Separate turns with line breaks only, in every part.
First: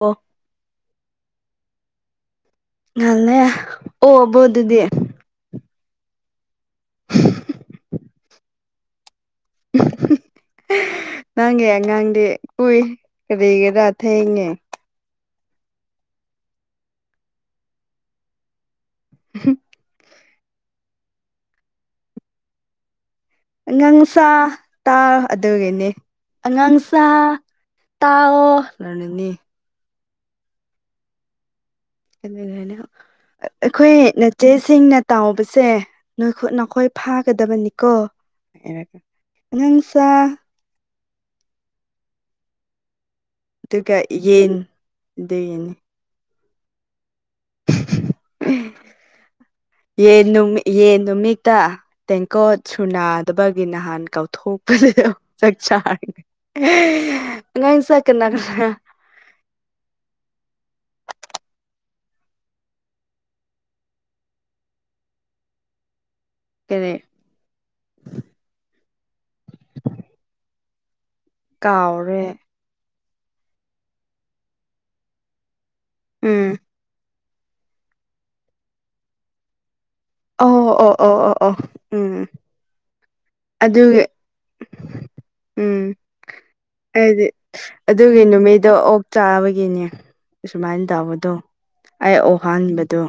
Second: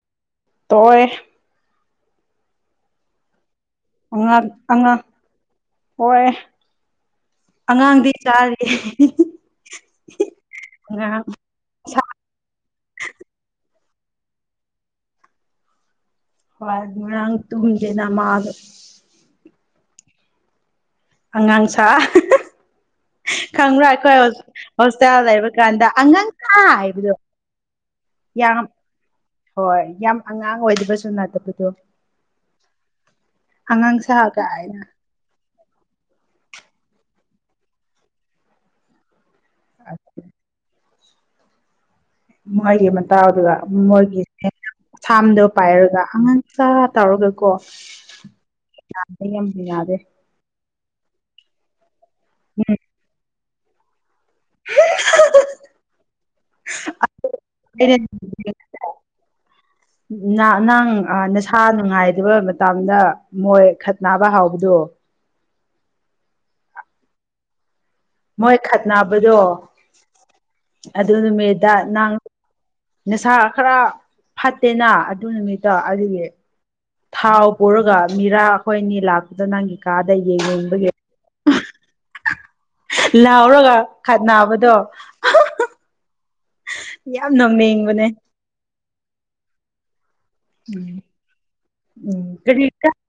ꯑꯣ
ꯇꯣꯑꯣꯍꯦ
ꯑꯟꯏꯟꯇꯦꯜꯂꯤꯖꯦꯕꯜ
ꯑꯉꯥꯡ ꯑꯉꯥꯡ ꯍꯣꯏ ꯑꯉꯥꯡꯗꯤ ꯆꯥꯔꯒꯦ
ꯅꯪꯒꯤ ꯑꯉꯥꯡꯗꯤ ꯀꯣꯏ ꯀꯔꯤꯒꯤꯔꯥ ꯊꯦꯡꯉꯦ
ꯍꯣꯏ ꯉꯔꯥꯡ ꯇꯨꯝꯗꯦꯅ ꯃꯥꯁꯨ
ꯍꯝ
ꯑꯉꯥꯡ ꯁꯥ ꯑꯍꯍ ꯈꯪꯕ꯭ꯔꯥ ꯑꯩꯈꯣꯏ
ꯑꯉꯥꯡꯁꯥ
ꯍꯣꯁ
ꯇꯥꯎ
ꯍꯣꯁꯇꯦꯜ ꯂꯩꯕ ꯀꯥꯟꯗ
ꯑꯗꯨꯒꯤꯅꯤ
ꯑꯉꯥꯡꯁꯥ ꯍꯥꯏꯕꯗꯣ
ꯇꯥꯑꯣ
ꯌꯥꯝ
ꯂꯅꯤꯅꯤ
ꯍꯣꯏ ꯌꯥꯝ ꯑꯉꯥꯡ ꯑꯣꯏꯗꯕꯁꯨ ꯅꯠꯇꯕꯗꯣ
ꯑꯩꯈꯣꯏ
ꯑꯉꯥꯡ ꯁꯥ ꯀꯥꯏꯅ
ꯅꯆꯦꯁꯤꯡꯅ ꯇꯥꯎꯕꯁ ꯁꯦ ꯅꯣꯏꯈꯨꯠ ꯅꯈꯣꯏ ꯐꯥꯒꯗꯕꯅꯤꯀꯣ ꯍꯥꯏꯔꯒ ꯑꯉꯥꯡꯁꯥ
ꯃꯣꯏꯒꯤ ꯃꯇꯥꯎꯗꯨꯒ
ꯑꯗꯨꯒ
ꯃꯣꯏꯒꯤ
ꯌꯦꯟ
ꯑꯁꯥꯝꯗꯣ
ꯑꯗꯨꯒꯤꯅꯤ
ꯄꯥꯏꯔꯒ ꯑꯉꯥꯡ ꯁꯥ ꯇꯧꯔꯒ ꯀꯣ ꯌꯥ ꯌꯥꯝꯗꯤ ꯌꯥꯗꯦ
ꯌꯦꯟ ꯅꯨꯃꯤꯠ ꯌꯦꯟ ꯅꯨꯃꯤꯠꯇ ꯇꯦꯡꯀꯣꯠ
ꯎꯝ
ꯁꯨꯅꯥꯗꯕꯒꯤ ꯅꯍꯥꯟ ꯀꯧ ꯊꯣꯛꯄꯁꯦ ꯆꯥꯛ ꯆ ꯑꯉꯥꯡꯁꯥ ꯀꯅꯥ ꯀꯅꯥ
ꯑꯩꯅ
ꯑꯟꯑꯣꯗꯤꯕꯜ
ꯅ ꯅꯪ ꯅꯁꯥ ꯅꯨꯡꯉꯥꯏ ꯇꯕ ꯃꯇꯝꯗ ꯃꯣꯏ ꯈꯠꯅꯥꯕ ꯍꯧꯕꯗꯨ
ꯀꯦꯔꯦ
ꯃꯣꯏ ꯈꯠꯅꯕꯗꯣ ꯑꯗꯨ ꯅꯨꯃꯤꯗ ꯅꯪ
ꯀꯥꯎꯔꯦ
ꯅꯁꯥ ꯈꯔ ꯐꯠꯇꯦꯅ ꯑꯗꯨ ꯅꯨꯃꯤꯠꯇꯣ ꯑꯗꯨꯒꯤ
ꯎꯝ
ꯊꯥꯎ ꯄꯨꯔꯒ ꯃꯤꯔꯥ ꯑꯩꯈꯣꯏ ꯅꯤ ꯂꯥꯛꯄꯗ ꯅꯪꯒꯤ ꯀꯥꯗ ꯌꯦꯡ
ꯑꯣ
ꯌꯦꯡꯕꯒꯤ
ꯑꯣ ꯑꯣ ꯑꯣ ꯑꯣ ꯎꯝ
ꯂꯥꯎꯔꯒ
ꯑꯗꯨꯒꯤ
ꯈꯠꯅꯥꯕꯗꯣ
ꯍꯥꯏꯗꯤ ꯑꯗꯨꯒꯤ ꯅꯨꯃꯤꯠꯇꯣ ꯑꯣꯛ ꯆꯥꯕꯒꯤꯅꯦ ꯑꯁꯨꯃꯥꯏꯅ ꯇꯧꯕꯗꯣ ꯑꯩ
ꯎꯝ
ꯑꯣꯛ
ꯀꯔꯤ
ꯍꯥꯟꯕꯗꯣ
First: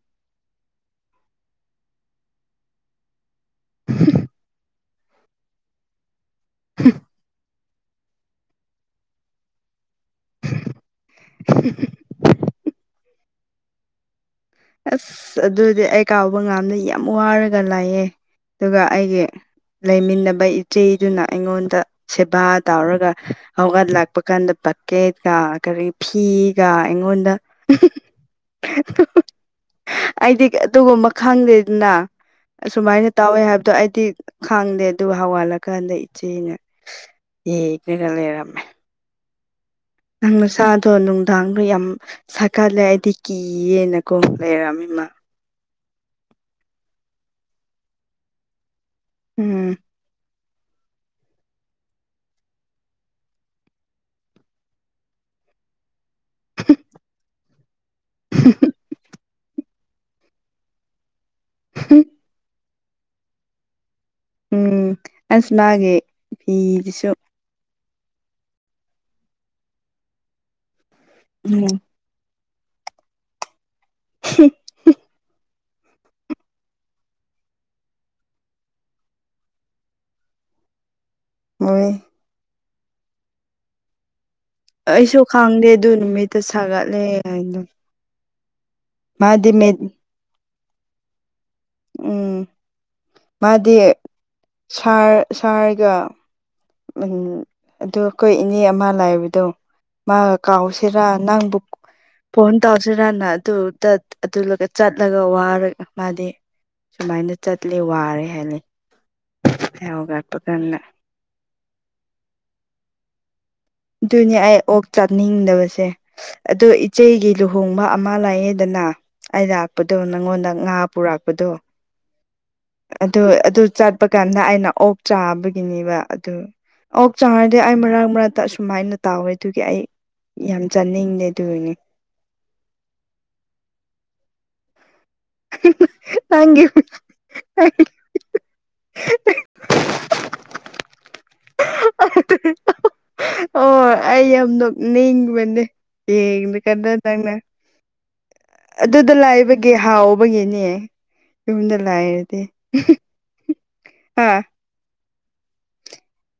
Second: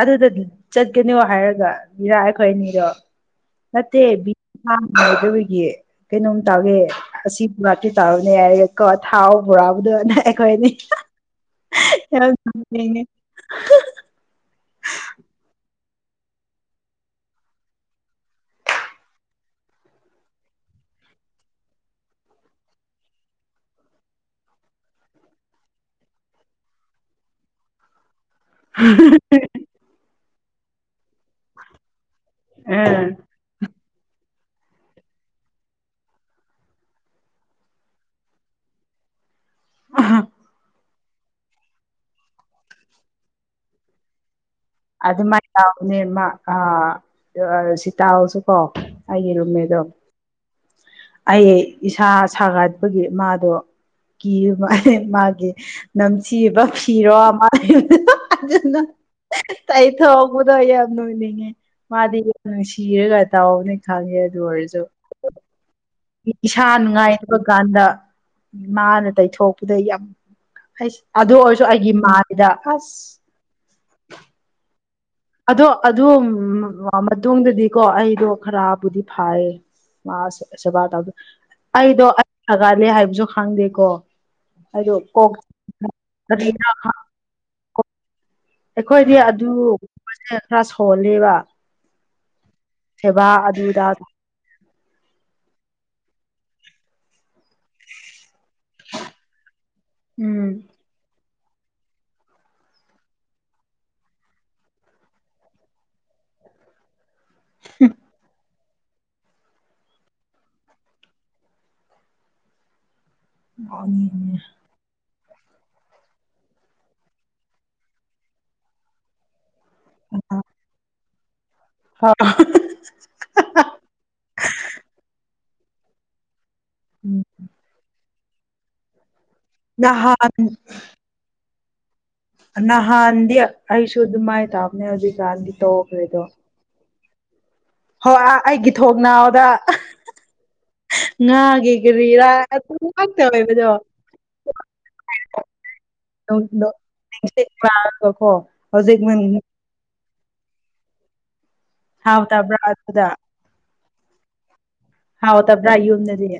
ꯑꯗꯨꯗ ꯆꯠꯀꯅꯣ ꯍꯥꯏꯔꯒ ꯃꯤꯔꯥ ꯑꯩꯈꯣꯏ ꯅꯠꯇꯦ ꯅꯨꯡꯉꯥꯏꯗꯕꯒꯤ ꯀꯩꯅꯣꯝ ꯇꯧꯒꯦ ꯑꯁꯤ ꯒꯥꯇꯤ ꯇꯥꯔꯨꯅꯦ ꯌꯥꯔꯀꯣ ꯊꯥꯎ ꯕꯣꯔꯥꯕꯨꯗꯅꯦ ꯑꯩꯈꯣꯏꯅꯤ ꯑꯟꯏꯟꯇꯦꯜꯂꯤꯖꯦꯕꯜ
ꯑꯁ ꯑꯗꯨꯗꯤ ꯑꯩ ꯀꯥꯎꯕ ꯉꯥꯝꯅ ꯌꯥꯝ ꯋꯥꯔꯒ ꯂꯥꯏꯌꯦ ꯗꯨꯒ ꯑꯩꯒꯤ ꯂꯩꯃꯤꯟꯅꯕ ꯏꯆꯦꯗꯨꯅ ꯑꯩꯉꯣꯟꯗ ꯁꯦꯕꯥ ꯇꯧꯔꯒ ꯍꯧꯒꯠꯂꯛꯄ ꯀꯥꯟꯗ ꯕꯛꯀꯦꯠꯀ ꯀꯔꯤ ꯐꯤꯒ ꯑꯩꯉꯣꯟꯗ
ꯑꯟꯏꯟꯇꯦꯜꯂꯤꯖꯦꯕꯜ
ꯑꯩꯗꯤ ꯑꯗꯨꯒꯨꯝꯕ ꯈꯪꯗꯦꯗꯅ
ꯎꯝ
ꯑꯁꯨꯃꯥꯏꯅ ꯇꯧꯋꯦ ꯍꯥꯏꯕꯗꯣ ꯑꯩ ꯇꯤ ꯈꯥꯡꯗꯦ ꯑꯗꯨ ꯍꯋꯥꯠꯂꯀꯥꯟꯗ ꯏꯆꯦꯅꯦ ꯑꯦ ꯏꯔ ꯂꯩꯔꯝꯃꯦ ꯅꯪ ꯅꯁꯥꯗꯣ ꯅꯨꯡꯗꯥꯡꯗꯣ ꯌꯥꯝ ꯁꯥꯒꯠꯂꯦ ꯑꯩꯗꯤ ꯀꯤꯌꯦꯅꯀꯣ ꯂꯩꯔꯝꯃꯤ ꯃꯥ
ꯑꯗꯨꯃꯥꯏꯅ ꯇꯧꯅꯦ ꯃꯥ ꯁꯤ ꯇꯁꯨꯀꯣ ꯑꯩꯒꯤ ꯔꯨꯝꯃꯇꯦ
ꯍꯤ
ꯑꯩ ꯏꯁꯥ ꯁꯥꯒꯠꯄꯒꯤ ꯃꯥꯗꯣ ꯀꯤꯌꯦ ꯃꯥ ꯃꯥꯒꯤ ꯅꯝꯁꯤꯕ ꯐꯔꯣ ꯃꯥꯜꯂꯤꯅ ꯑꯩ ꯊꯧꯕꯗꯣ ꯌꯥꯝ ꯅꯤꯛꯅꯤꯡꯉꯦ ꯃꯥꯗꯤ ꯌꯥꯝ ꯅꯨꯡꯁꯤꯔꯒ ꯇꯥꯎꯅꯤ ꯈꯪꯉꯦ ꯑꯗꯨ ꯑꯣꯏꯔꯁꯨ
ꯎꯝ ꯑꯁ ꯃꯥꯒꯤ
ꯏꯁꯥ
ꯐꯤꯗꯨꯁꯨ
ꯅꯨꯡꯉꯥꯏꯇꯕ ꯀꯥꯟꯗ ꯃꯥꯅ ꯇꯩꯊꯣꯛꯄꯗ ꯌꯥꯝꯁ ꯑꯗꯨ ꯑꯣꯏꯔꯁꯨ
ꯎꯝ
ꯑꯩꯒꯤ ꯃꯥꯏ ꯏꯗ ꯑꯁ
ꯍꯤ
ꯑꯗꯣ ꯑꯗꯨꯝ ꯃꯇꯨꯡꯗꯗꯤꯀꯣ ꯑꯩꯗꯣ ꯈꯔꯕꯨꯗꯤ ꯐꯥꯏꯌꯦ ꯃꯥ ꯁꯦꯕꯥ ꯇꯧꯗ
ꯍꯣꯏ
ꯑꯩꯗꯣ ꯑꯩ ꯁꯥꯒꯠꯂꯦ ꯍꯥꯏꯕꯁꯨ ꯈꯪꯗꯦꯀꯣ ꯑꯩꯗꯣ
ꯑꯩꯁꯨ
ꯀꯣꯛ
ꯈꯪꯗꯦ ꯑꯗꯨ ꯅꯨꯃꯤꯠꯇ
ꯀꯔꯤꯔ
ꯁꯥꯒꯠꯂꯦ ꯍꯥꯏꯅ
ꯑꯩꯈꯣꯏꯗꯤ ꯑꯗꯨꯕꯁꯦ ꯈꯔ ꯁꯣꯜꯂꯤꯕ
ꯎꯝ ꯃꯥꯗꯤ
ꯑꯗꯨꯗ
ꯁꯥꯔ ꯁꯥꯔꯒ ꯎꯝ ꯑꯗꯨ ꯑꯩꯈꯣꯏ ꯏꯅꯦ ꯑꯃ ꯂꯩꯕꯗꯣ ꯃꯥꯒ
ꯎꯝ
ꯀꯥꯎꯁꯤꯔꯥ ꯅꯪ ꯄꯨꯛ ꯐꯣꯟ ꯇꯧꯁꯤꯔꯅ ꯑꯗꯨ ꯆꯠꯂꯒ ꯋꯥꯔ ꯃꯥꯗꯤ ꯁꯨꯃꯥꯏꯅ ꯆꯠꯂꯦ ꯋꯥꯔꯦ ꯍꯥꯏꯌꯦ ꯌꯥꯒꯄꯟꯅ
ꯎꯝ
ꯑꯗꯨꯅꯦ ꯑꯣ ꯑꯣꯛ ꯆꯠ ꯆꯅꯤꯡꯗꯕꯁꯦ ꯑꯗꯣ ꯏꯆꯦꯒꯤ ꯂꯨꯍꯣꯡꯕ ꯑꯃ ꯂꯩꯌꯦꯗꯅ ꯑꯩꯗꯥꯛ ꯄꯗꯣ ꯅꯪꯉꯣꯟꯗ ꯉꯥ ꯄꯨꯔꯛꯄꯗꯣ ꯑꯗꯨ ꯑꯗꯨ ꯆꯠꯄ ꯀꯥꯟꯗ ꯑꯩꯅ ꯑꯣꯛ ꯆꯥꯕꯒꯤꯅꯦꯕ ꯑꯗꯨ ꯑꯣꯛ ꯆꯥꯔꯗꯤ ꯑꯩ ꯃꯔꯛ ꯃꯔꯛꯇ ꯑꯁꯨꯃꯥꯏꯅ ꯇꯥꯎꯋꯦ ꯑꯗꯨꯒꯤ ꯑꯩ
ꯅꯍꯥꯟ
ꯌꯥꯝ ꯆꯥꯅꯤꯡꯗꯦ ꯑꯗꯨꯒꯤꯅꯦ
ꯅꯍꯥꯟꯗꯤ ꯑꯩꯁꯨ ꯑꯗꯨꯃꯥꯏ ꯇꯥꯕꯅꯦ ꯍꯧꯖꯤꯛ ꯀꯥꯟꯒꯤ ꯇꯧꯈꯔ꯭ꯦꯗꯣ
ꯅꯪꯒꯤ
ꯍꯣꯏ ꯑꯩꯒꯤ ꯊꯣꯡ ꯅꯥꯎꯗ ꯉꯥꯒꯤ ꯀꯔꯤꯔꯥ ꯑꯗꯨ ꯉꯥꯛꯇ ꯑꯣꯏꯕꯗꯣ
ꯑꯣ ꯑꯩ ꯌꯥꯝ ꯅꯣꯛꯅꯤꯡꯕꯅꯦ ꯌꯦꯡꯕꯥ ꯀꯟꯗ ꯅꯪꯅ
ꯀꯣ ꯍꯧꯖꯤꯛ
ꯑꯗꯨꯗꯣ
ꯃꯨꯟ
ꯂꯩꯕꯒꯤ ꯍꯥꯎ ꯍꯥꯎꯕꯒꯤꯅꯦ ꯌꯨꯝꯗ ꯂꯥꯏꯔꯗꯤ
ꯍꯥꯎꯇꯕ꯭ꯔꯥ ꯑꯗꯨꯗ
ꯍꯥ
ꯍꯥꯎ ꯇꯕ꯭ꯔꯥ ꯌꯨꯝꯗꯗꯤ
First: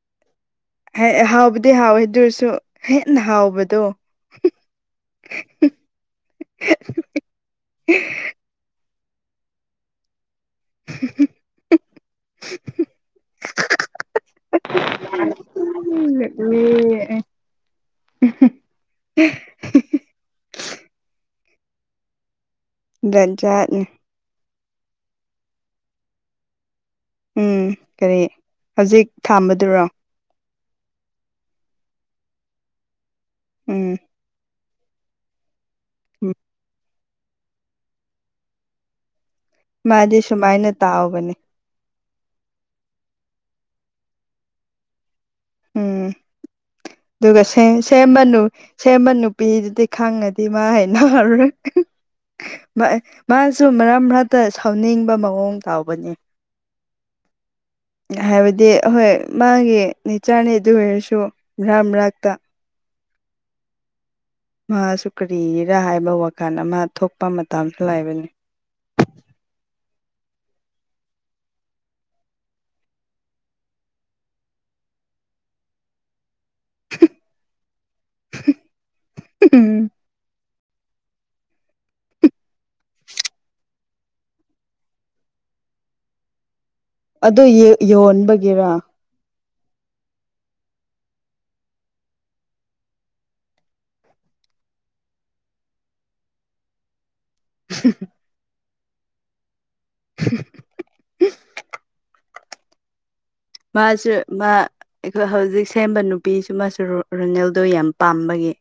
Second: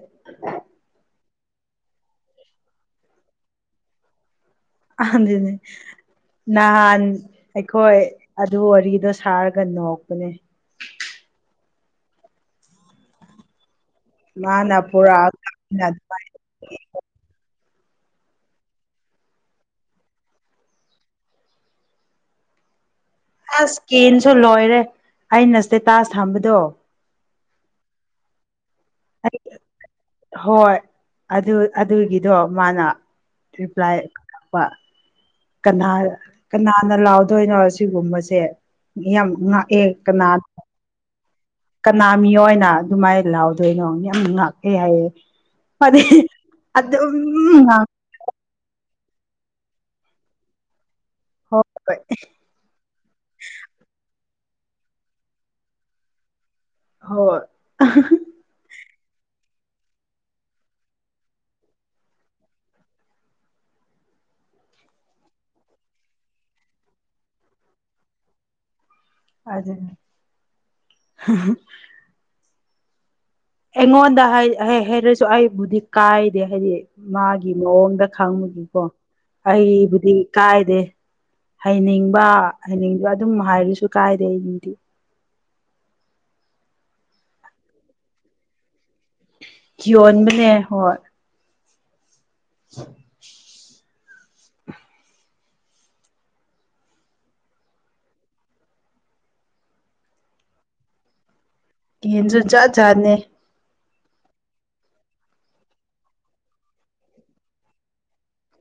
ꯍꯥꯎꯕꯗꯤ ꯍꯥꯎꯋꯦ ꯑꯗꯨꯁꯨ ꯍꯦꯟꯅ ꯍꯥꯎꯕꯗꯣ
ꯑꯗꯨꯅꯦ ꯅꯍꯥꯟ ꯑꯩꯈꯣꯏ ꯑꯗꯨ ꯋꯔꯤꯗꯣ ꯁꯥꯔꯒ ꯅꯣꯛ ꯄꯅꯦ
[unintelligible]
ꯃꯥꯅ ꯄꯨꯔꯛꯑꯒ ꯑꯩꯅ ꯑꯗꯨꯃꯥꯏꯅ
[unintelligible] ꯍꯦꯍꯤꯍꯦ ꯖꯥꯠꯅꯤ
ꯑꯁ ꯀꯦꯟꯁꯨ ꯂꯣꯏꯔꯦ ꯑꯩꯅ ꯁꯇꯦꯇꯥꯖ ꯊꯝꯕꯗꯣ
ꯎꯝ ꯀꯔꯤ ꯍꯧꯖꯤꯛ
ꯑꯩ
ꯊꯥꯝꯕꯗꯨꯔꯣ
ꯍꯣꯏ ꯑꯗꯨ ꯑꯗꯨꯒꯤꯗꯣ ꯃꯥꯅ
ꯎꯝ
ꯔꯤꯄ꯭ꯂꯥꯏ ꯀꯛꯄ ꯀꯅꯥ ꯀꯅꯥꯅ ꯂꯥꯎꯗꯣꯏꯅꯣ ꯁꯤꯒꯨꯝꯕꯁꯦ ꯌꯥꯝꯌꯥꯝ
ꯃꯥꯗꯤ ꯁꯨꯃꯥꯏꯅ ꯇꯥꯎꯕꯅꯦ
ꯀꯅꯥ ꯃꯤꯑꯣꯏꯅ ꯑꯗꯨꯃꯥꯏꯅ ꯂꯥꯎꯗꯣꯏꯅꯣ ꯌꯥꯝ ꯉꯥꯛꯑ ꯍꯥꯏꯌꯦ ꯐ
ꯎꯝ ꯑꯗꯨꯒ ꯁꯦꯝ ꯁꯦꯝꯃ ꯁꯦꯝꯕꯥ ꯅꯨꯄꯤꯗꯨꯗꯤ ꯈꯪꯉꯗꯤ ꯃꯥ ꯍꯦꯛ
ꯍꯣꯏ
ꯃꯥꯁꯨ ꯃꯔꯛ ꯃꯔꯛ ꯇ ꯁꯥꯎꯅꯤꯡꯕ ꯃꯑꯣꯡ ꯇꯥꯎꯕꯅꯦ
ꯍꯣꯏ
ꯑꯍꯣꯏ ꯃꯥꯒꯤ ꯅꯅꯤꯆꯥꯅꯦ ꯑꯗꯨ ꯑꯣꯏꯔꯁꯨ ꯚ꯭ꯔꯥ ꯃꯔꯥꯛꯛꯇ ꯃꯥꯁꯨ ꯀꯔꯤꯔꯥ ꯍꯥꯏꯕ ꯋꯥꯈꯜ ꯑꯃ ꯊꯣꯛꯄ ꯃꯇꯝꯁꯨ ꯂꯩꯕꯅꯤ
ꯑ ꯑꯩꯉꯣꯟꯗ ꯍꯥꯏ ꯍꯥꯏꯔꯁꯨ ꯑꯩꯕꯨꯗꯤ ꯀꯥꯏ ꯍꯥꯏꯗꯤ ꯃꯥꯒꯤ ꯃꯑꯣꯡꯗ ꯈꯪꯕꯨꯒꯤꯀꯣ ꯑꯩꯕꯨꯗꯤ ꯀꯥꯏ ꯍꯩꯅꯤꯡꯕ ꯍꯩꯅꯤꯡꯕꯕ ꯑꯗꯨꯝ ꯍꯥꯏꯔꯁꯨ ꯀꯥꯏꯔꯦ ꯑꯗꯤ
[unintelligible] ꯑꯗꯨ ꯌꯣꯟꯕꯒꯤꯔ
ꯌꯣꯟꯕꯅꯦ ꯍꯣꯏ [unintelligible]
[unintelligible] [unintelligible]
ꯌꯦꯟꯁꯨ ꯆꯥꯠ ꯆꯥꯠꯅꯦ
ꯃꯥꯁꯨ ꯃꯥ ꯑꯩꯈꯣꯏ ꯍꯧꯖꯤꯛ ꯁꯦꯝꯕ ꯅꯨꯄꯤꯁꯨ ꯃꯥꯁꯨ ꯔꯨꯅꯦꯜꯗꯣ ꯌꯥꯝ ꯄꯥꯝꯕꯒꯤ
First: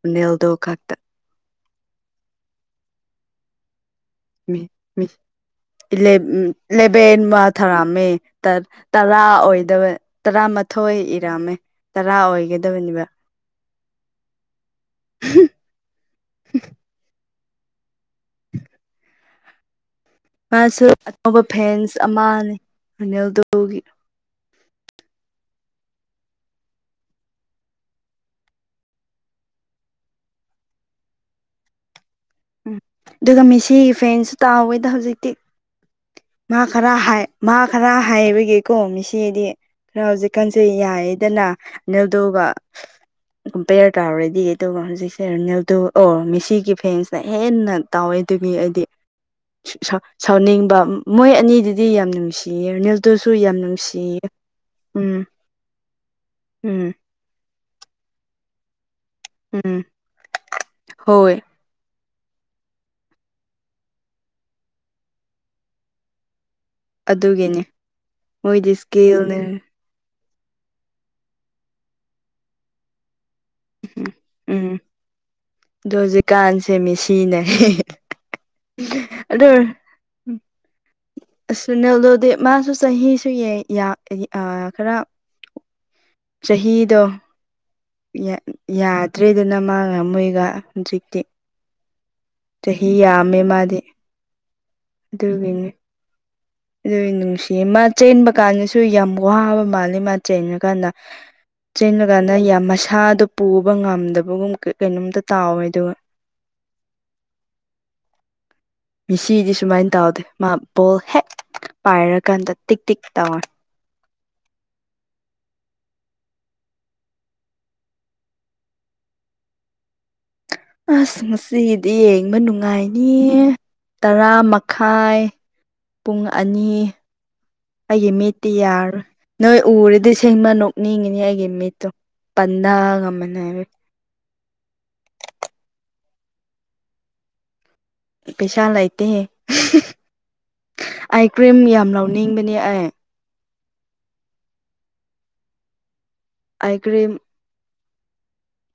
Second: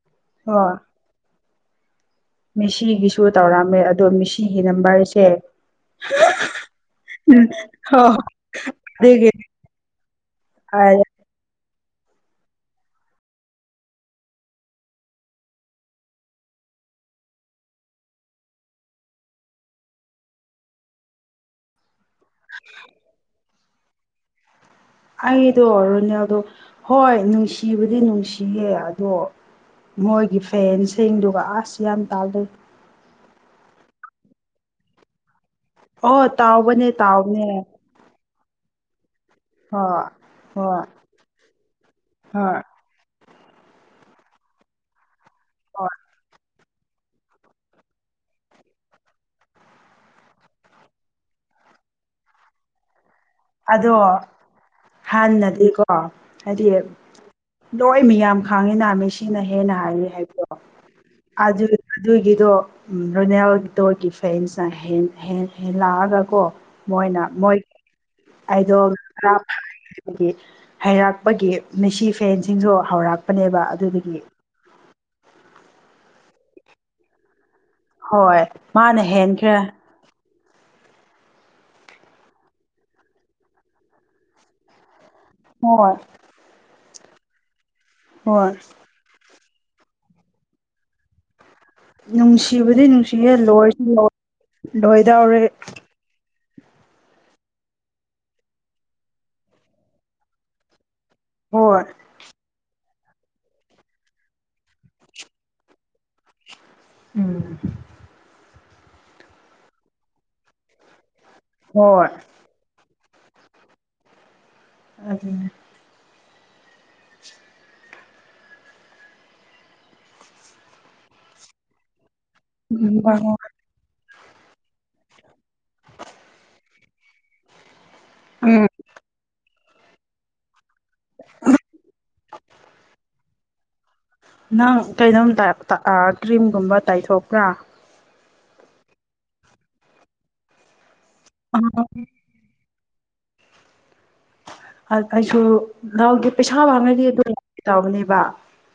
ꯅꯅꯤꯦꯜꯗꯣ ꯈꯛꯇ
ꯃꯤꯦꯁꯤꯒꯤꯁꯨ ꯇꯧꯔꯝꯑꯝꯃꯦ ꯑꯗꯣ
ꯃꯤ
ꯃꯤꯦꯁꯤꯒꯤ
ꯃꯤ
ꯅꯝꯕꯔꯁꯦ
ꯏꯂꯦꯚꯦꯟ ꯑꯃ ꯊꯥꯔꯝꯃꯦ ꯇꯔꯥ
ꯑꯗꯒꯤ
ꯑꯣꯏꯗꯕ ꯇꯔꯥ ꯑꯊꯣꯏ ꯏꯔꯝꯃꯦ ꯇꯔꯥ ꯑꯣꯏꯒꯗꯕꯅꯦꯕ [unintelligible] ꯃꯥꯁꯨ ꯑꯅꯧꯕ ꯐꯦꯟꯁ ꯑꯃꯅꯤꯅꯤꯜꯗꯨꯒꯤ
ꯑꯩꯗꯣ ꯔꯣꯅꯦꯜꯗꯣ ꯍꯣꯏ ꯅꯨꯡꯁꯤꯕꯗꯤ ꯅꯨꯡꯁꯤꯌꯦ ꯑꯗꯣ ꯃꯣꯏꯒꯤ ꯐꯦꯟꯁꯤꯡꯗꯨꯒ ꯑꯁ ꯌꯥꯝ ꯇꯥꯜꯂꯩ
ꯎꯝ ꯑꯗꯨꯒ ꯃꯤꯦꯁꯤꯒꯤ ꯐꯦꯟꯁꯨ ꯇꯥꯎꯋꯦꯗ ꯍꯧꯖꯤꯛꯇꯤ
ꯑꯣ
ꯃꯥ
ꯇꯥꯎꯕꯅꯦ
ꯈꯔ ꯍꯥꯏ
ꯇꯥꯎꯕꯅꯦ
ꯃꯥ ꯈꯔ ꯍꯥꯏꯕꯒꯤ ꯀꯣ ꯃꯤꯁꯤꯗꯤ ꯈꯔ
ꯍꯣꯏ
ꯍꯧꯖꯤꯛ ꯀꯟꯖꯩ
ꯍꯣꯏ
ꯌꯥꯌꯦꯗꯅ ꯑꯜꯗꯧꯕ
ꯍꯣꯏ
ꯀꯝꯄꯦꯌꯔ ꯇꯧꯔꯗꯤ ꯑꯗꯨꯒ ꯍꯧꯖꯤꯛꯁꯦ ꯔꯔꯅꯤꯜꯗꯨ
ꯍꯣꯏ
ꯑꯣ ꯃꯤꯦꯁꯤꯒꯤ ꯐꯦꯟꯁꯅ ꯍꯦꯟꯅ ꯇꯥꯎꯋꯦ ꯑꯗꯨꯒꯤ ꯑꯩꯗꯤ ꯁꯥꯎꯅꯤꯡꯕ ꯃꯣꯏ ꯑꯅꯤꯗꯨꯗꯤ ꯌꯥꯝ ꯅꯨꯡꯁꯤꯌꯦ ꯔꯨꯅꯤꯜ
ꯑꯗꯣ
ꯎꯝ
ꯍꯥꯟꯅꯗꯤꯀꯣ ꯍꯥꯏꯗꯤ
ꯎꯝ
ꯂꯣꯏ ꯃꯤꯌꯥꯝ ꯈꯥꯡꯉꯤ ꯍ ꯃꯤ ꯁꯤꯅ ꯍꯦꯟꯅ
ꯎꯝ
ꯍꯥꯏꯔꯤ ꯍꯥꯏꯕꯗꯣ
ꯍꯣꯏ
ꯑꯗꯨ ꯑꯗꯨꯒꯤꯗꯣ ꯔꯣꯅꯦꯜ ꯗꯣꯔꯀꯤ ꯐꯦꯟꯁꯅ ꯍꯦꯟꯂꯥꯛꯑꯒꯀꯣ ꯃꯣꯏꯅ ꯃꯣꯏ
ꯑꯗꯨꯒꯤꯅꯦ ꯃꯣꯏꯗꯤ
ꯑꯩꯗꯣ ꯈꯔ
ꯏꯁꯀꯤꯜꯅꯦ
ꯑꯗꯒꯤ ꯍꯩꯔꯥꯛꯄꯒꯤ ꯃꯤꯦꯁꯤ ꯐꯦꯟꯁꯤꯡꯁꯨ ꯍꯧꯔꯛꯄꯅꯦꯕ ꯑꯗꯨꯗꯒꯤ
ꯑꯗꯨꯣ ꯍꯧꯖꯤꯛꯀꯥꯟꯁꯦꯃꯤ ꯁꯤꯅꯦ
ꯍꯣꯏ ꯃꯥꯅ ꯍꯦꯟꯈ꯭ꯔꯦ
ꯎꯝ ꯁꯨꯅꯤꯜꯗꯣꯗꯤ ꯃꯥꯁꯨ ꯆꯍꯤꯁꯨ ꯈꯔ
ꯍꯣꯏ
ꯑꯗꯣ
ꯍꯣꯏ
ꯌꯥꯗ꯭ꯔꯦꯗꯅ ꯃꯥꯉ ꯃꯣꯏꯒ ꯍꯧꯖꯤꯛꯇꯤ
ꯅꯨꯡꯁꯤꯕꯨꯗꯤ
ꯆꯍꯤ
ꯅꯨꯡꯁꯤꯌꯦꯦ
ꯌꯥꯝꯃꯦ ꯃꯥꯗꯤ
ꯂꯣꯏꯔꯁꯨ ꯂ ꯂꯣꯏꯗꯥꯎꯔꯦ
ꯑꯗꯨ ꯅꯨꯡꯁꯤꯌꯦ ꯃꯥ ꯆꯦꯟꯕ ꯀꯥꯟꯗꯁꯨ ꯌꯥꯝ ꯋꯥꯕ ꯃꯥꯜꯂꯦ ꯃꯥ ꯆꯦꯟꯉꯀꯥꯟꯗ
ꯍꯣꯏ
ꯆꯦꯟꯕ ꯀꯥꯟꯗ ꯌꯥꯝ ꯃꯁ ꯁꯥꯗꯣ ꯄꯨꯕ ꯉꯝꯗꯕꯒꯨꯝ ꯀꯩꯅꯣꯝꯇ ꯇꯥꯎꯋꯦ ꯑꯗꯨꯒ
ꯎꯝ
ꯃꯤꯁꯤꯗꯤ ꯁꯨꯃꯥꯏꯅ ꯇꯧꯗꯦ ꯃꯥ ꯕꯣꯜ ꯍꯦꯛ
ꯍꯣꯏ
ꯄꯥꯏꯔꯀꯥꯟꯗ ꯇꯤꯛ ꯇ ꯇꯔ
ꯑꯗꯨꯅꯦ
ꯑꯁ ꯉꯁꯤꯗꯤ ꯌꯦꯡꯕ
ꯎꯝ
ꯅꯨꯡꯉꯥꯏꯅꯤ
ꯍꯣꯏ ꯍꯣꯏ
ꯇꯔꯥ ꯃꯈꯥꯏ ꯄꯨꯡ ꯑꯅꯤ ꯑꯩꯒꯤ ꯃꯤꯠꯇꯤ
ꯎꯝ
ꯌꯥꯔꯣꯏ ꯅꯣꯏ ꯎꯔꯗꯤ ꯁꯤꯡꯃ ꯅ ꯍꯦꯒ ꯏꯃꯤꯦꯣ ꯄꯟꯒ ꯃꯅꯦ
ꯅꯪ ꯀꯩꯅꯣꯝꯇ ꯀ꯭ꯔꯤꯝꯒꯨꯝꯕ ꯇꯥꯏꯊꯣꯛꯄ꯭ꯔꯥ
ꯄꯩꯁꯥ ꯂꯥꯏꯇꯍꯦ ꯑꯥꯏ ꯀ꯭ꯔꯤꯝ ꯌꯥꯝ ꯂꯧꯅꯤꯡꯕꯅꯦ ꯑꯦ
ꯑꯩꯁꯨ ꯂꯎꯗꯦ ꯄꯩꯁꯥ
ꯑꯥꯏ
ꯃꯥꯡꯅꯔꯤ
ꯀ꯭ꯔꯤꯝ
ꯑꯗꯨ ꯂꯧ ꯇꯕꯅꯦꯕ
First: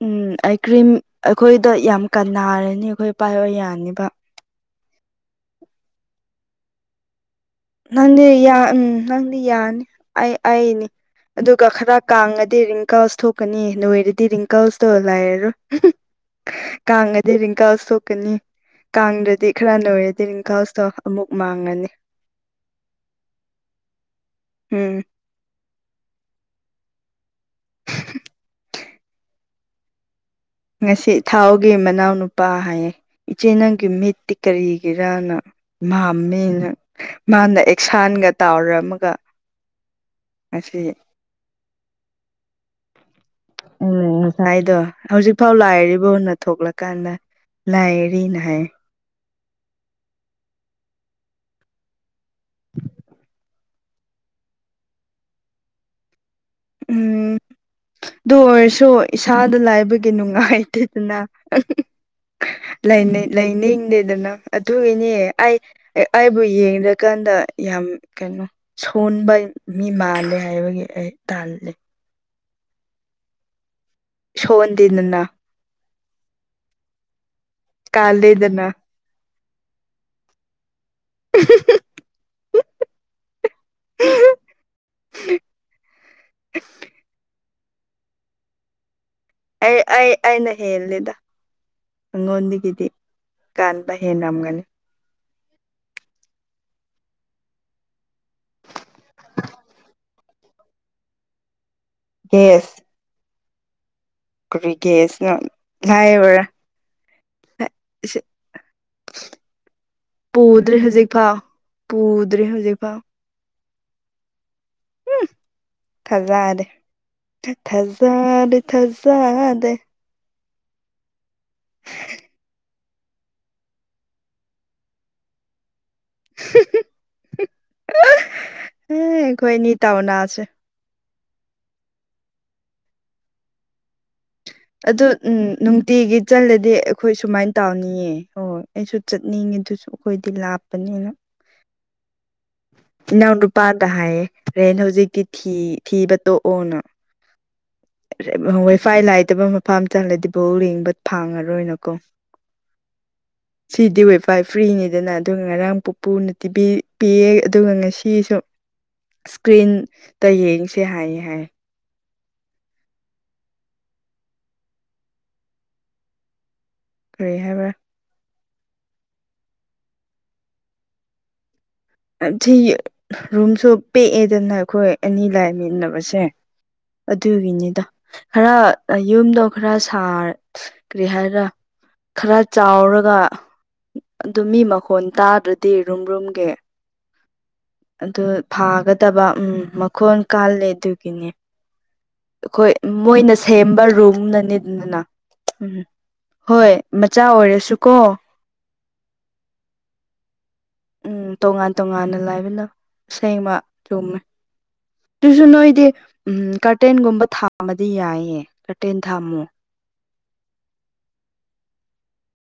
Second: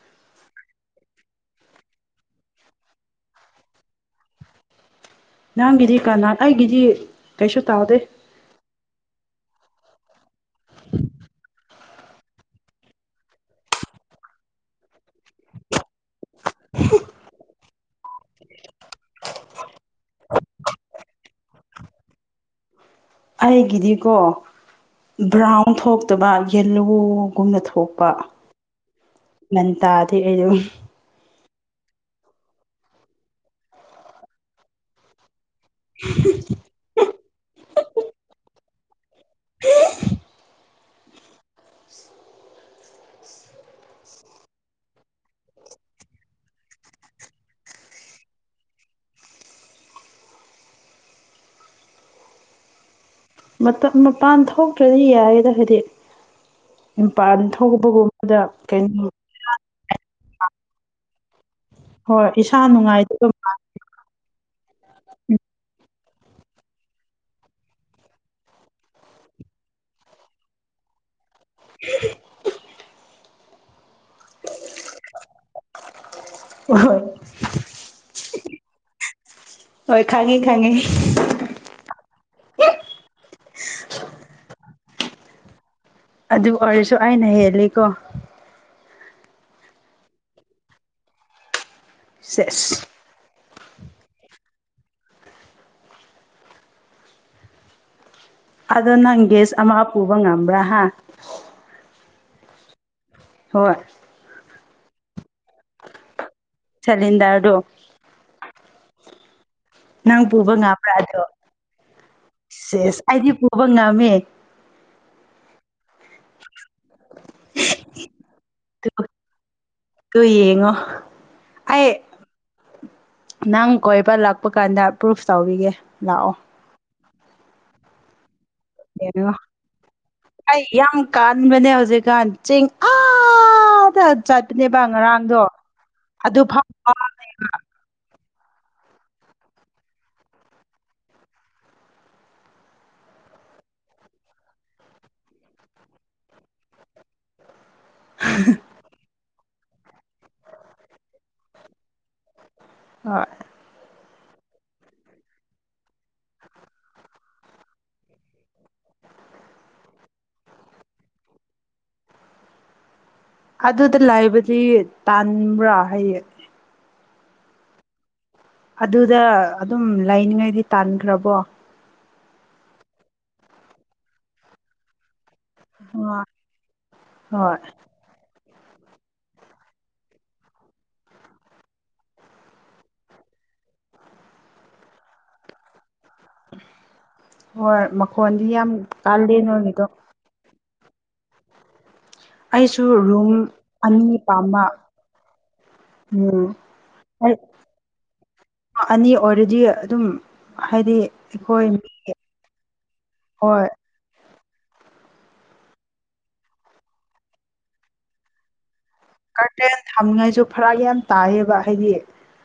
ꯎꯝ ꯑꯩ ꯀ꯭ꯔꯤꯝ ꯑꯩꯈꯣꯏꯗ ꯌꯥꯝ ꯀꯟꯅꯔꯅꯤ ꯑꯩꯈꯣꯏ ꯄꯥꯏꯕ ꯌꯥꯅꯤꯕ [unintelligible]
ꯅꯪꯒꯤꯗꯤ ꯀꯅꯥ ꯑꯩꯒꯤꯗꯤ ꯀꯩꯁꯨ ꯇꯧꯗꯦ
ꯅꯪꯗꯤ ꯎꯝ ꯅꯪꯗꯤ ꯌꯥꯅꯤ ꯑꯩ ꯑꯩꯅꯤ ꯑꯗꯨꯒ ꯈꯔ ꯀꯥꯡꯉꯗꯤ ꯔꯤꯡꯀꯜꯁ ꯊꯣꯛꯀꯅꯤ ꯅꯣꯏꯔꯗꯤ ꯔꯤꯡꯀꯜꯁꯇꯣ ꯂꯥꯏꯔꯔꯣꯏ ꯀ ꯉꯗꯔꯤ ꯏꯪ ꯀꯁꯣ ꯅꯤ ꯀꯥꯡꯗ꯭ꯔꯗꯤ ꯈꯔ ꯅꯣꯏꯔꯦꯗꯤ ꯔꯤꯀꯥꯁꯇꯣ ꯑꯃꯨꯛ ꯃꯥꯡꯉꯅꯤ
ꯑꯩꯒꯤꯗꯤꯀꯣ
ꯎꯝ
ꯕ꯭ꯔꯥꯎꯟ ꯄꯥꯡꯊꯣꯛꯇꯕ ꯌꯦꯜꯂꯨꯒꯨꯝꯅ ꯊꯣꯛꯄ ꯃꯟꯇꯥ ꯑꯩꯗ
ꯉꯁꯤ ꯊꯥꯎꯒꯤ ꯃꯅꯥꯎꯅꯨꯄꯥ ꯍꯥꯏꯌꯦ ꯏꯆꯦ ꯅꯪꯒꯤ ꯃꯤꯠꯇꯤ ꯀꯔꯤꯒꯤꯔꯅ ꯃꯥꯝꯃꯤꯅ ꯃꯥꯅ ꯑꯦꯛꯁꯥꯟꯒ ꯇꯥꯎꯔꯝ ꯑꯃꯒ
ꯍ
ꯑꯁ ꯎꯝ ꯉꯁꯥꯏꯗꯣ ꯍꯧꯖꯤꯛꯐꯥꯎ ꯂꯥꯏꯔꯤꯕ ꯍꯨꯟꯅ ꯊꯣꯛꯂꯀꯥꯟꯗ ꯂꯥꯏꯔꯤꯅꯏ
ꯃꯄꯥꯟ ꯊꯣꯛꯇ꯭ꯔꯗꯤ ꯌꯥꯔꯤꯦꯗ ꯍꯥꯏꯗꯤ
ꯎꯝ
ꯃꯄꯥꯟ
ꯑꯗꯨ
ꯊꯣꯛꯄꯒꯨꯝꯕꯗ
ꯑꯣꯏꯔꯁꯨ
ꯀꯩꯅꯣ
ꯏꯁꯥꯗ ꯂꯥꯏꯕꯒꯤ ꯅꯨꯡꯉꯥꯏꯇꯦꯗꯅ
ꯍꯣꯏ ꯏꯁꯥ ꯅꯨꯡꯉꯥꯏꯇꯕ
ꯂꯩꯅꯤꯡꯗꯦꯗꯅ ꯑꯗꯨꯒꯤꯅꯦ ꯑꯩ ꯑꯩꯕꯨ ꯌꯦꯡꯗ꯭ꯔꯀꯥꯟꯗ ꯌꯥꯝ ꯀꯩꯅꯣ ꯁꯣꯟꯕ ꯃꯤ ꯃꯥꯜꯂꯦ ꯍꯥꯏꯕꯒꯤ ꯑꯩ ꯇꯜꯂꯦ ꯁꯣꯗꯤꯅ
ꯍꯣꯏ
ꯀꯂꯂꯦꯗꯅ
ꯍꯣꯏ ꯈꯪꯉꯤ ꯈꯥꯡꯉꯤ
[unintelligible]
ꯍ
ꯎ
ꯑꯗꯨ ꯑꯣꯏꯔꯁꯨ ꯑꯩꯅ ꯍꯦꯜꯂꯤꯀꯣ
ꯑꯩ ꯑꯩ ꯑꯩꯅ ꯍꯦꯜꯂꯦꯗ ꯑꯩꯉꯣꯟꯗꯒꯤꯗꯤ
ꯁꯦꯁ
ꯀꯥꯟꯕ ꯍꯅꯝꯒꯅꯤ
ꯑꯗꯣ ꯅꯪ ꯒꯦꯁ ꯑꯃ ꯄꯨꯕ ꯉꯝꯕ꯭ꯔꯥ ꯍꯥ
ꯌꯦꯦꯁ
ꯍꯣꯏꯣꯏ
꯭ꯔꯤꯒꯦꯁꯅ ꯂꯥꯏꯔꯔꯥ
ꯁꯤꯂꯤꯟꯗꯔꯗꯨ
[unintelligible]
ꯅꯪ ꯄꯨꯕ
ꯄꯨꯗ꯭ꯔꯦ
ꯉꯝꯕ꯭ꯔꯥ ꯑꯗꯣ
ꯍꯧꯖꯤꯛꯀꯥꯎ ꯄꯨꯗ꯭ꯔꯦ ꯍꯧꯖꯤꯛꯐꯥꯎ
ꯑꯕ ꯉꯃꯤ
ꯊꯖꯥꯗꯦ ꯊꯖꯥꯗꯦ ꯊꯖꯥꯗꯦ
ꯉꯣ ꯑ ꯅꯪ ꯀꯣꯏꯕ ꯂꯥꯛꯄ ꯀꯥꯟꯗ ꯄ꯭ꯔꯨꯐ ꯇꯧꯔꯤꯒꯦ
ꯍ ꯈꯣꯏꯅꯤ ꯇꯑꯣꯅ ꯑꯁꯦ
ꯀꯥꯟ ꯃꯅꯦ ꯍꯧꯖꯤꯛ ꯀꯥꯟ ꯆꯤꯡ ꯑ
ꯑꯗꯨ ꯅꯨꯡꯇꯤꯒꯤ
ꯐꯥꯎ
ꯆꯜꯂꯗꯤ ꯑꯩꯈꯣꯏ ꯁꯨꯃꯥꯏ ꯇꯥꯎꯅꯤꯌꯦ ꯍꯣꯏꯣꯏ ꯑꯩꯁꯨ ꯆꯠꯅꯤꯡꯉꯦ ꯑꯗꯨꯁꯨ ꯑꯩꯈꯣꯏꯗꯤ ꯂꯥꯞꯄꯅꯦꯅ ꯏꯅꯥꯎ ꯅꯨꯄꯥꯗ ꯍꯥꯏꯌꯦ ꯔꯦꯟ ꯍꯧꯖꯤꯛꯇꯤ ꯊꯤꯕ ꯇꯣꯛꯑꯣꯅ ꯋꯥꯏꯐꯥꯏ ꯂꯥꯏꯇꯕ ꯃꯐꯝ ꯑꯃ ꯆꯂꯗꯤ ꯕꯧ ꯂꯦꯡꯕ ꯐꯥꯡꯉꯔꯣꯏꯅꯀꯣ
ꯍꯣꯏ
ꯁꯤꯗꯤ ꯑꯣꯏ ꯎꯚꯥꯏ ꯐ꯭ꯔꯤꯅꯤꯗꯅ ꯑꯗꯨꯒ ꯉꯔꯥꯡ ꯄꯨꯄꯨꯅ ꯇꯤꯕꯤ ꯄꯤꯌꯦ ꯑꯗꯨꯒ ꯉꯁꯤꯁꯨ ꯏꯁꯀ꯭ꯔꯤꯟꯗ ꯌꯦꯡꯁꯦ ꯍꯥꯏꯌꯦ ꯍꯥꯏ
ꯑꯗꯨꯗ ꯂꯥꯏꯕꯗꯤ ꯇꯕ꯭ꯔꯥ ꯍꯌꯦꯌꯦꯡ
ꯀꯔꯤ ꯍꯥꯏꯕ꯭ꯔꯥ
ꯑꯗꯨꯗ ꯑꯗꯨꯝ ꯂꯩꯅꯤꯡꯉꯥꯏꯗꯤ ꯇꯥꯟꯈ꯭ꯔꯕꯣ
ꯁꯤ ꯔꯨꯝꯁꯨ ꯄꯦꯛꯑꯦꯗꯅ ꯑꯩꯈꯣꯏ ꯑꯅꯤ ꯂꯥꯏ ꯆꯃꯤꯟꯅꯕꯁꯦ
ꯍꯣꯏ ꯍꯣꯏ
ꯑꯗꯨꯒꯤꯅꯤꯗ ꯈꯔ ꯌꯨꯝꯗꯣ ꯈꯔ ꯁꯥꯔꯒꯦ ꯍꯥꯏꯔ ꯈꯔ ꯆꯥꯎꯔꯒ ꯑꯗꯨ ꯃꯤ ꯃꯈꯣꯟ ꯇꯥꯗ꯭ꯔꯗꯤ ꯔꯨꯝ ꯔꯨꯝꯒꯦ
ꯍꯣꯏ
ꯑꯗꯨ
ꯃꯈꯣꯟꯗꯤ ꯌꯥꯝ
ꯐꯥꯒꯗꯕ
ꯀꯥꯜꯂꯦ
ꯎꯝ
ꯅꯣꯏꯒꯤꯗꯣ
ꯃꯈꯣꯟ ꯀꯥꯜꯂꯦ ꯑꯗꯨꯒꯤꯅꯦ ꯑꯩꯈꯣꯏ
ꯑꯩꯁꯨ ꯔꯨꯝ
ꯃꯣꯏꯅ ꯁꯦꯝꯕ
ꯑꯅꯤ
ꯔꯨꯝꯅꯅꯤ
ꯄꯥꯝꯕ
ꯑꯗꯨꯗꯅ ꯎꯝ
ꯎꯝ
ꯍꯣꯏ ꯃꯆꯥ
ꯑꯩ
ꯑꯣꯏꯔꯁꯨꯀꯣ
ꯑꯅꯤ ꯑꯣꯜꯔꯦꯗꯤ ꯑꯗꯨꯝ ꯍꯥꯏꯗꯤ
ꯎꯝ
ꯑꯩꯈꯣꯏ
ꯇꯣꯉꯥꯟ
ꯃꯤ
ꯇꯣꯉꯥꯟꯅ ꯂꯥꯏꯕꯅ ꯁꯦꯡꯃ
ꯍꯣꯏ
ꯆꯨꯝꯃꯦ ꯑꯗꯨꯁꯨ ꯅꯣꯏꯗꯤ ꯎꯝ ꯀꯥꯔꯇꯦꯟꯒꯨꯝꯕ ꯊꯥꯃꯗꯤ ꯌꯥꯏꯌꯦ ꯇꯦꯟ ꯊꯥꯝꯃꯣ
ꯊꯝꯉꯥꯏꯁꯨ ꯐꯔꯥ ꯌꯥꯝ ꯇꯥꯏꯌꯦꯕ ꯍꯥꯏꯗꯤ